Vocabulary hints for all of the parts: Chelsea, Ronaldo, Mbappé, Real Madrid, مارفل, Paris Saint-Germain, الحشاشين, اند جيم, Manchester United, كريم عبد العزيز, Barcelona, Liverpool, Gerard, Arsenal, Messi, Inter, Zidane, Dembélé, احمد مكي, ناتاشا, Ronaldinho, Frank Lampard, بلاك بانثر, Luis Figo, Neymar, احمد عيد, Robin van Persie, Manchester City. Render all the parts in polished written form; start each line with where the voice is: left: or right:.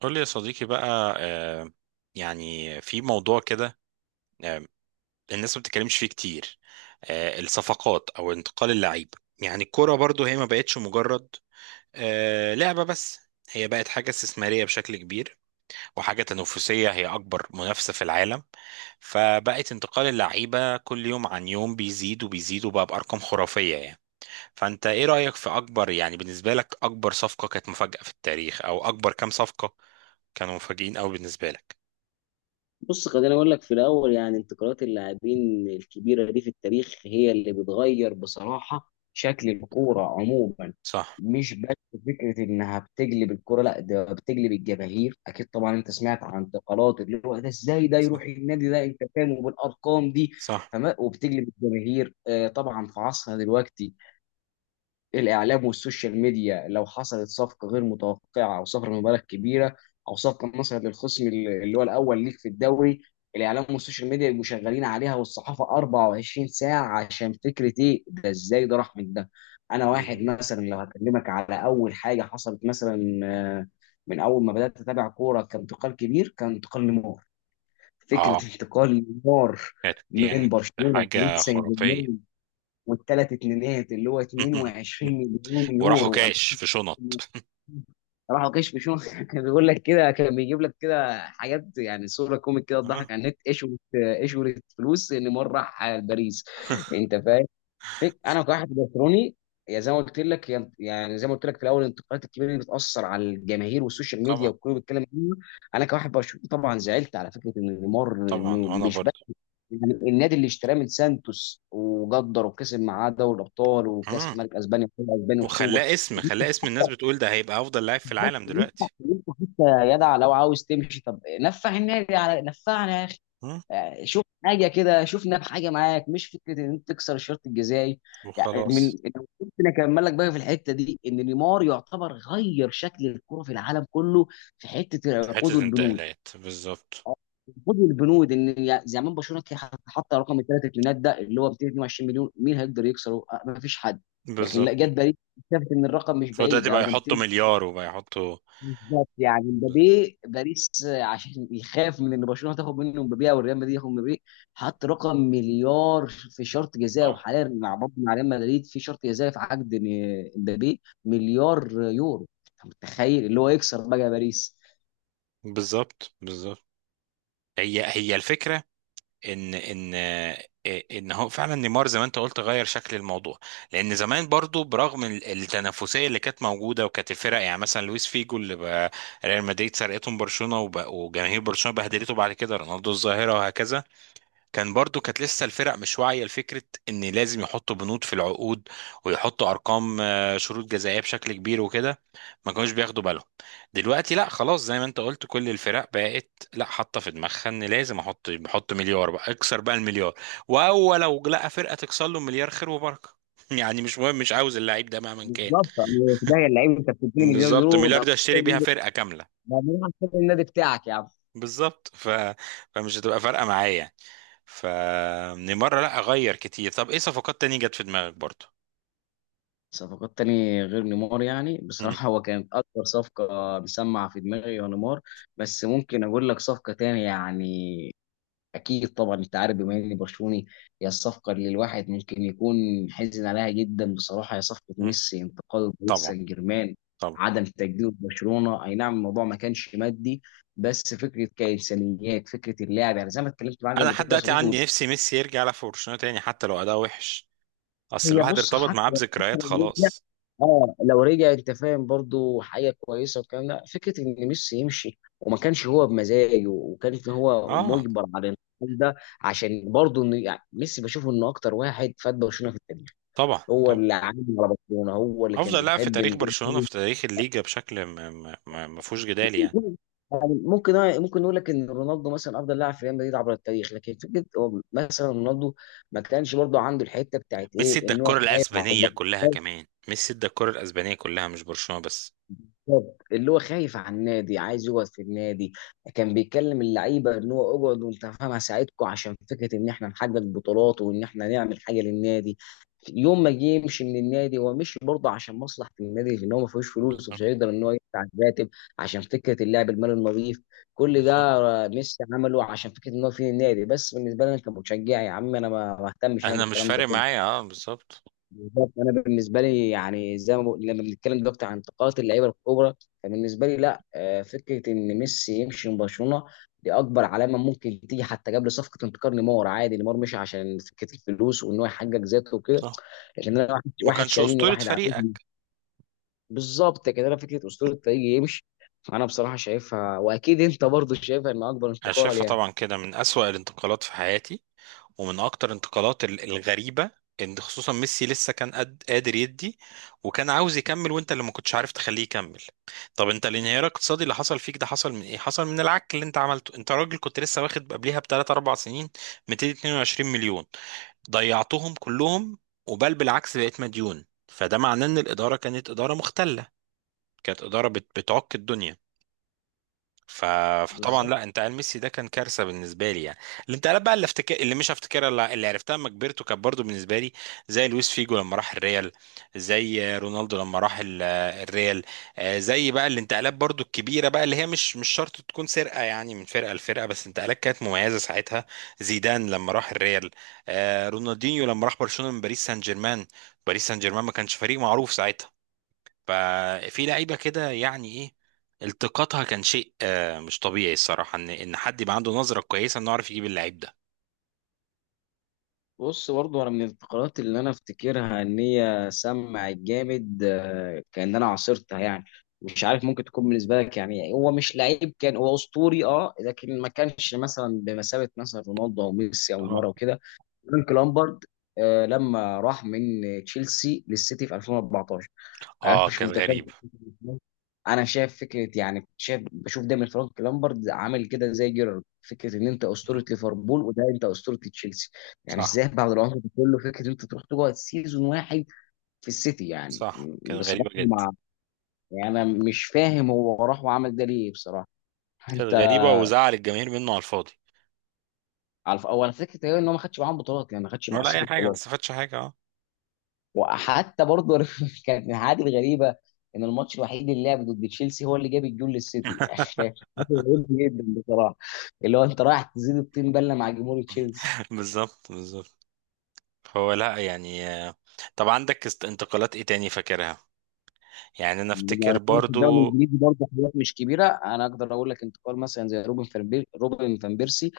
right: قول لي يا صديقي بقى، يعني في موضوع كده. آه، الناس ما بتتكلمش فيه كتير. الصفقات او انتقال اللعيبه، يعني الكوره برضو هي ما بقتش مجرد لعبه بس، هي بقت حاجه استثماريه بشكل كبير، وحاجه تنافسيه، هي اكبر منافسه في العالم. فبقت انتقال اللعيبه كل يوم عن يوم بيزيد وبيزيد، وبقى بارقام خرافيه يعني. فانت ايه رايك في اكبر، يعني بالنسبه لك اكبر صفقه كانت مفاجاه في التاريخ، او اكبر كام صفقه كانوا مفاجئين قوي بالنسبه لك؟
left: بص خليني اقول لك في الاول. يعني انتقالات اللاعبين الكبيره دي في التاريخ هي اللي بتغير بصراحه شكل الكوره عموما،
right: صح.
left: مش بس فكره انها بتقلب الكوره، لا ده بتقلب الجماهير. اكيد طبعا انت سمعت عن انتقالات اللي هو ده ازاي ده يروح
right: صح.
left: النادي ده، انت فاهم، وبالارقام دي.
right: صح.
left: وبتقلب الجماهير. طبعا في عصرنا دلوقتي الاعلام والسوشيال ميديا لو حصلت صفقه غير متوقعه او صفقه بمبالغ كبيره او صفقه مثلا للخصم اللي هو الاول ليك في الدوري، الاعلام والسوشيال ميديا يبقوا شغالين عليها والصحافه 24 ساعه، عشان فكره ايه ده ازاي ده راح من ده. انا واحد
right: بالظبط.
left: مثلا لو هكلمك على اول حاجه حصلت مثلا، من اول ما بدات اتابع كوره كانتقال كبير، كان انتقال نيمار.
right: اه
left: فكره انتقال نيمار
right: كانت
left: من
right: يعني
left: برشلونه لباريس
right: حاجة
left: سان
right: خرافية.
left: جيرمان، والثلاث اتنينات اللي هو 22 مليون
right: وراحوا
left: يورو.
right: كاش في شنط.
left: أنا راحوا كشفوا شو كان بيقول لك كده، كان بيجيب لك كده حاجات، يعني صوره كوميك كده
right: اه
left: تضحك على النت. ايش قلت فلوس ان مره راح باريس، انت فاهم. انا كواحد برشلوني، يا زي ما قلت لك يا- يعني زي ما قلت لك في الاول، الانتقادات الكبيره اللي بتاثر على الجماهير والسوشيال ميديا
right: طبعا.
left: والكل بيتكلم عنها. انا كواحد برشلوني طبعا زعلت، على فكره ان نيمار
right: طبعا
left: انه
right: وانا
left: مش،
right: برضه.
left: يعني النادي اللي اشتراه من سانتوس وقدر وكسب معاه دوري الابطال وكاس
right: مم.
left: ملك اسبانيا وكاس اسبانيا وسوبر.
right: وخلاه اسم،
left: إن انت،
right: خلاه اسم الناس بتقول ده هيبقى افضل لاعب في
left: بالظبط،
right: العالم
left: إن انت
right: دلوقتي.
left: إن انت حتى، يا جدع لو عاوز تمشي طب نفع النادي على نفعنا يا اخي.
right: مم.
left: شوف حاجه كده، شوفنا بحاجه معاك، مش فكره ان انت تكسر الشرط الجزائي. يعني.
right: وخلاص.
left: ممكن اكمل لك بقى في الحته دي، ان نيمار يعتبر غير شكل الكره في العالم كله، في حته العقود
right: حتة
left: والبنود.
right: انتقالات بالظبط.
left: آه، خد البنود، زمان برشلونه كان حط رقم الثلاث اتنينات ده اللي هو 222 مليون، مين هيقدر يكسره؟ ما فيش حد. لكن لا،
right: بالظبط.
left: جت باريس شافت ان الرقم مش بعيد،
right: فدلوقتي
left: ده
right: بقى
left: ده
right: يحطوا
left: 200.
right: مليار وبقى يحطوا.
left: بالظبط، يعني
right: ب-
left: مبابي باريس، عشان يخاف من ان برشلونه تاخد منه مبابي او ريال مدريد ياخد مبابي، حط رقم مليار في شرط جزاء.
right: اه
left: وحاليا مع برضه مع ريال مدريد في شرط جزاء في عقد مبابي مليار يورو. انت متخيل اللي هو يكسر بقى باريس؟
right: بالظبط، بالظبط. هي هي الفكرة، ان ان ان هو فعلا نيمار زي ما انت قلت غير شكل الموضوع. لان زمان برضو برغم التنافسيه اللي كانت موجوده، وكانت الفرق، يعني مثلا لويس فيجو اللي بقى ريال مدريد سرقتهم برشلونه، وجماهير برشلونه بهدلته بعد كده، رونالدو الظاهره، وهكذا. كان برضو كانت لسه الفرق مش واعية لفكرة ان لازم يحطوا بنود في العقود، ويحطوا ارقام، شروط جزائية بشكل كبير وكده. ما كانوش بياخدوا بالهم. دلوقتي لا خلاص، زي ما انت قلت كل الفرق بقت لا حاطة في دماغها ان لازم احط، بحط مليار، بقى اكسر بقى المليار. واول لو لقى فرقة تكسر له مليار، خير وبركة. يعني مش مهم، مش عاوز اللعيب ده مهما كان.
left: بالظبط، يعني في ده اللعيب انت بتديني مليار
right: بالظبط،
left: يورو
right: مليار
left: ده
right: ده اشتري بيها فرقة كاملة.
left: بعدين عشان النادي بتاعك يا عم.
right: بالظبط. فمش هتبقى فارقه معايا يعني. فمن مره لا اغير كتير. طب ايه صفقات تانية جت في دماغك برضو؟
left: صفقات تاني غير نيمار، يعني
right: مم.
left: بصراحة هو كانت أكبر صفقة مسمعة في دماغي هو نيمار، بس ممكن أقول لك صفقة تاني. يعني أكيد طبعا أنت عارف بما إني برشلوني، هي الصفقة اللي الواحد ممكن يكون حزن عليها جدا بصراحة، هي صفقة
right: مم.
left: ميسي انتقال باريس
right: طبعا.
left: سان جيرمان،
right: طبعا.
left: عدم تجديد برشلونة. أي نعم، الموضوع ما كانش مادي، بس فكرة كإنسانيات، فكرة اللاعب، يعني زي ما اتكلمت معاك
right: انا
left: قبل كده
right: لحد
left: يا
right: دلوقتي
left: صديقي.
right: عندي نفسي ميسي يرجع يلعب في برشلونه تاني حتى لو اداء وحش، اصل
left: هي
right: الواحد
left: بص
right: ارتبط معاه
left: حتى،
right: بذكريات خلاص.
left: اه لو رجع انت فاهم برضو حاجه كويسه، والكلام ده فكره ان ميسي يمشي وما كانش هو بمزاجه، وكانت ان هو
right: اه
left: مجبر على الانتقال ده، عشان برضو ان يعني ميسي بشوفه انه اكتر واحد فات برشلونه في التاريخ.
right: طبعا،
left: هو
right: طبعا.
left: اللي عامل على برشلونه، هو اللي كان
right: افضل لاعب في
left: بيحب
right: تاريخ
left: ان
right: برشلونه، في تاريخ الليجا بشكل ما فيهوش جدال يعني.
left: يعني ممكن، ممكن نقول لك ان رونالدو مثلا افضل لاعب في ريال مدريد عبر التاريخ، لكن فكره هو مثلا رونالدو ما كانش برضو عنده الحته بتاعت
right: ميسي
left: ايه،
right: ادى
left: ان هو
right: الكره
left: خايف على
right: الاسبانيه
left: البطل.
right: كلها، كمان ميسي ادى الكره الاسبانيه كلها، مش برشلونه بس.
left: بالظبط، اللي هو خايف على النادي، عايز يقعد في النادي، كان بيكلم اللعيبه ان هو اقعد وانت فاهم هساعدكم، عشان فكره ان احنا نحقق بطولات وان احنا نعمل حاجه للنادي. يوم ما جه يمشي من النادي، هو مشي برضه عشان مصلحه النادي، لان هو ما فيهوش فلوس ومش
right: بالظبط.
left: هيقدر ان هو يدفع الراتب عشان فكره اللعب المالي النظيف. كل
right: بالظبط.
left: ده ميسي عمله عشان فكره ان هو في النادي، بس بالنسبه لي انا كمشجع يا عم، انا ما اهتمش انا
right: انا مش
left: بالكلام ده
right: فارق
left: كله.
right: معايا، اه بالظبط.
left: بالظبط، انا بالنسبه لي يعني زي ما لما بنتكلم دلوقتي عن انتقالات اللعيبه الكبرى، فبالنسبه لي لا، فكره ان ميسي يمشي من برشلونه دي اكبر علامه ممكن تيجي، حتى قبل صفقه انتقال نيمار. عادي، نيمار مشي عشان فكره الفلوس وان هو يحقق ذاته وكده، لكن انا واحد،
right: ما
left: واحد
right: كانش
left: شاريني
right: أسطورة
left: واحد عاوزني.
right: فريقك.
left: بالظبط كده، انا فكره اسطوره الفريق يمشي، انا بصراحه شايفها واكيد انت برضو شايفها ان اكبر
right: أنا
left: انتقال
right: شايفها
left: يعني.
right: طبعا كده من أسوأ الانتقالات في حياتي، ومن أكتر الانتقالات الغريبة. إن خصوصا ميسي لسه كان قد قادر يدي، وكان عاوز يكمل، وأنت اللي ما كنتش عارف تخليه يكمل. طب أنت الانهيار الاقتصادي اللي حصل فيك ده حصل من إيه؟ حصل من العك اللي أنت عملته. أنت راجل كنت لسه واخد قبليها بثلاث أربع سنين 222 مليون، ضيعتهم كلهم، وبل بالعكس بقيت مديون. فده معناه إن الإدارة كانت إدارة مختلة، كانت إدارة بتعك الدنيا. ف... فطبعا
left: بالظبط،
right: لا، انتقال ميسي ده كان كارثه بالنسبه لي يعني. الانتقالات بقى اللي افتكر، اللي مش هفتكرها، اللي عرفتها لما كبرت وكانت برضه بالنسبه لي زي لويس فيجو لما راح الريال، زي رونالدو لما راح الريال. زي بقى الانتقالات برضه الكبيره بقى اللي هي مش شرط تكون سرقه يعني من فرقه لفرقه، بس انتقالات كانت مميزه ساعتها، زيدان لما راح الريال، رونالدينيو لما راح برشلونه من باريس سان جيرمان. باريس سان جيرمان ما كانش فريق معروف ساعتها. ففي لعيبه كده، يعني ايه التقاطها، كان شيء مش طبيعي الصراحه، ان حد يبقى عنده نظره كويسه انه يعرف يجيب اللعيب ده.
left: بص برضه انا من الفقرات اللي انا افتكرها ان هي سمعت جامد، كان انا عاصرتها، يعني مش عارف ممكن تكون بالنسبه لك يعني هو مش لعيب، كان هو اسطوري اه، لكن ما كانش مثلا بمثابه مثلا رونالدو او ميسي او
right: اه.
left: نيمار وكده. فرانك لامبارد، لما راح من تشيلسي للسيتي في 2014. انا
right: اه
left: مش
right: كانت
left: متخيل،
right: غريبه.
left: انا شايف فكره، يعني شايف بشوف دايما فرانك لامبرد عامل كده زي جيرارد، فكره ان انت
right: مم.
left: اسطوره ليفربول وده انت اسطوره تشيلسي، يعني
right: صح.
left: ازاي بعد العمر ده كله فكره ان انت تروح تقعد سيزون واحد في السيتي يعني.
right: صح كانت غريبه
left: بصراحه
right: جدا.
left: مع، يعني انا مش فاهم هو راح وعمل ده ليه بصراحه. انت
right: كانت غريبه وزعل الجماهير منه على الفاضي.
left: على اول فكره إيه ان هو ما خدش معاهم بطولات، يعني ما خدش مع
right: ولا
left: السيتي
right: اي حاجه، ما
left: بطولات.
right: استفادش حاجه، اه.
left: وحتى برضه كانت من الحاجات الغريبه، ان الماتش الوحيد اللي لعب ضد تشيلسي هو اللي جاب الجول للسيتي حاجه غريبه جدا بصراحه، اللي هو انت رايح تزيد الطين بله مع جمهور تشيلسي.
right: بالظبط، بالظبط. هو لا يعني، طب عندك انتقالات ايه تاني فاكرها؟ يعني انا
left: لو
right: افتكر
left: هنتكلم في الدوري
right: برضو.
left: الانجليزي برضه، حاجات مش كبيره انا اقدر اقول لك، انتقال مثلا زي روبن فان بيرسي،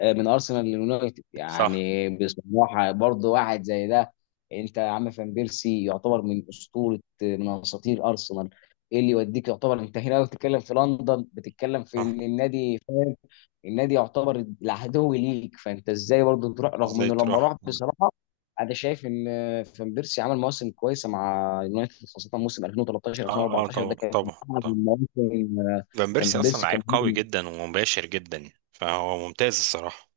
left: من ارسنال لليونايتد.
right: صح.
left: يعني بصراحه برضه واحد زي ده، انت يا عم فان بيرسي يعتبر من اسطوره من اساطير ارسنال، ايه اللي يوديك يعتبر، انت هنا لو بتتكلم في لندن بتتكلم في
right: صح.
left: ان النادي فاهم النادي يعتبر العدو ليك، فانت ازاي برضه تروح؟ رغم
right: ازاي
left: انه لما
right: تروح.
left: راح بصراحه، انا شايف ان فان بيرسي عمل مواسم كويسه مع يونايتد، خاصه موسم 2013
right: اه. اه
left: 2014
right: طبعا،
left: ده كان
right: طبعا.
left: احد
right: طبعا.
left: المواسم. آه،
right: فان بيرسي
left: فان
right: اصلا
left: بيرسي
right: لعيب
left: كان،
right: قوي جدا ومباشر جدا يعني، فهو ممتاز الصراحه.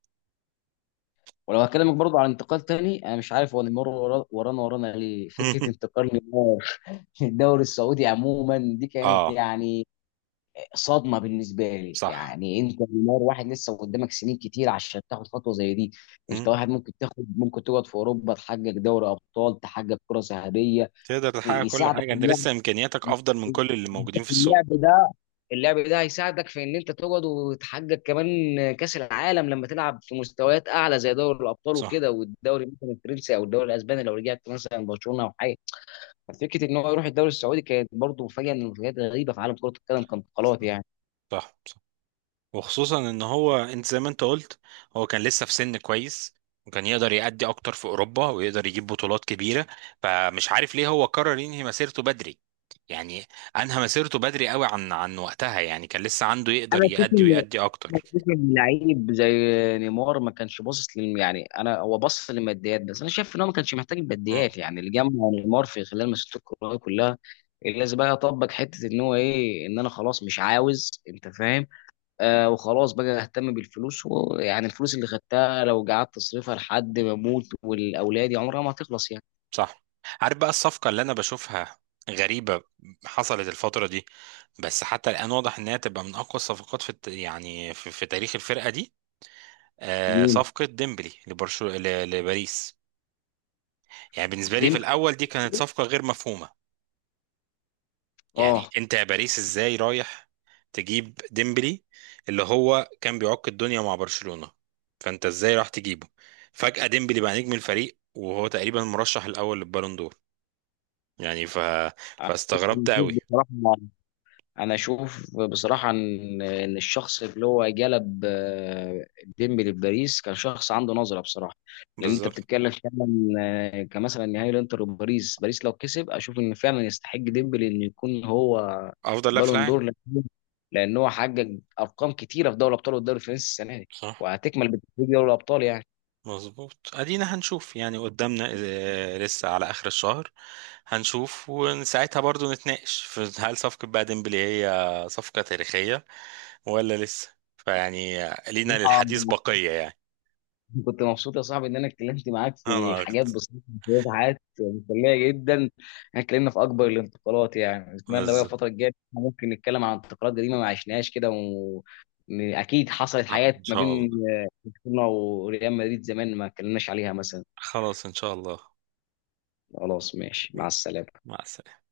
left: ولو هكلمك برضه عن انتقال تاني، انا مش عارف هو نيمار ورانا ورانا ليه، فكره انتقال نيمار الدوري السعودي عموما دي كانت
right: اه.
left: يعني صدمه بالنسبه لي.
right: صح.
left: يعني انت نيمار، واحد لسه قدامك سنين كتير عشان تاخد خطوه زي دي،
right: مم.
left: انت واحد ممكن تاخد، ممكن تقعد في اوروبا تحقق دوري ابطال، تحقق كره ذهبيه،
right: تقدر تحقق كل
left: يساعدك
right: حاجه، انت
left: اللاعب،
right: لسه امكانياتك افضل من كل اللي موجودين في
left: اللاعب
right: السوق.
left: ده اللعب ده هيساعدك في ان انت تقعد وتحقق كمان كاس العالم، لما تلعب في مستويات اعلى زي دوري الابطال
right: صح.
left: وكده، والدوري مثلا الفرنسي او الدوري الاسباني لو رجعت مثلا برشلونه او حاجه. ففكره ان هو يروح الدوري السعودي كانت برضه مفاجاه من المفاجآت الغريبه في عالم كره القدم،
right: صح.
left: كانتقالات يعني.
right: صح، صح. وخصوصا ان هو انت زي ما انت قلت، هو كان لسه في سن كويس، وكان يقدر يأدي اكتر في اوروبا ويقدر يجيب بطولات كبيره. فمش عارف ليه هو قرر ينهي مسيرته بدري يعني. انهى مسيرته بدري قوي عن وقتها يعني. كان لسه عنده، يقدر
left: انا اشوف
right: يأدي
left: ان
right: ويأدي
left: انا
right: اكتر.
left: اشوف ان لعيب زي نيمار ما كانش باصص لل، يعني انا هو باصص للماديات بس، انا شايف ان هو ما كانش محتاج الماديات. يعني اللي جمع نيمار في خلال مسيرته الكرويه كلها، اللي لازم بقى اطبق حته ان هو ايه، ان انا خلاص مش عاوز، انت فاهم، آه وخلاص بقى اهتم بالفلوس. ويعني الفلوس اللي خدتها لو قعدت تصرفها لحد ما اموت والاولاد، عمرها ما هتخلص يعني.
right: صح. عارف بقى الصفقة اللي أنا بشوفها غريبة حصلت الفترة دي؟ بس حتى الآن واضح إنها تبقى من أقوى الصفقات في يعني في تاريخ الفرقة دي. آه
left: مين؟
right: صفقة ديمبلي لبرشو لباريس. يعني بالنسبة لي
left: دي،
right: في الأول دي كانت صفقة غير مفهومة. يعني
left: اه.
right: أنت يا باريس إزاي رايح تجيب ديمبلي، اللي هو كان بيعك الدنيا مع برشلونة، فأنت إزاي راح تجيبه؟ فجأة ديمبلي بقى نجم الفريق، وهو تقريبا المرشح الأول للبالون دور يعني. فاستغربت
left: بنشوف
right: قوي.
left: بصراحة، انا اشوف بصراحه ان ان الشخص اللي هو جلب، ديمبلي لباريس كان شخص عنده نظره بصراحه. لان انت
right: بالظبط.
left: بتتكلم فعلا، كمثلا نهائي الانتر وباريس، باريس لو كسب اشوف ان فعلا يستحق ديمبلي ان يكون هو
right: افضل لاعب في
left: بالون
right: العالم.
left: دور. لان هو حقق ارقام كتيره في دوري الابطال والدوري الفرنسي السنه دي،
right: صح.
left: وهتكمل بتتويج دوري الابطال
right: مظبوط، ادينا هنشوف يعني قدامنا، لسه على اخر الشهر هنشوف، وساعتها برضو نتناقش في هل صفقة بقى ديمبلي هي صفقة تاريخية، ولا لسه فيعني لينا
left: يعني.
right: للحديث بقية يعني.
left: كنت مبسوط يا صاحبي ان انا اتكلمت معاك في
right: انا
left: الحاجات
right: اكتر.
left: بسيطه، شويه حاجات مسليه جدا، احنا اتكلمنا في اكبر الانتقالات. يعني اتمنى بقى
right: بالظبط.
left: الفتره الجايه إحنا ممكن نتكلم عن انتقالات قديمه ما عشناهاش كده، و... إن اكيد حصلت
right: صح ان
left: حاجات ما
right: شاء
left: بين
right: الله.
left: برشلونه وريال مدريد زمان ما اتكلمناش عليها مثلا.
right: خلاص ان شاء الله.
left: خلاص ماشي، مع
right: ماشي
left: السلامه.
right: مع السلامة.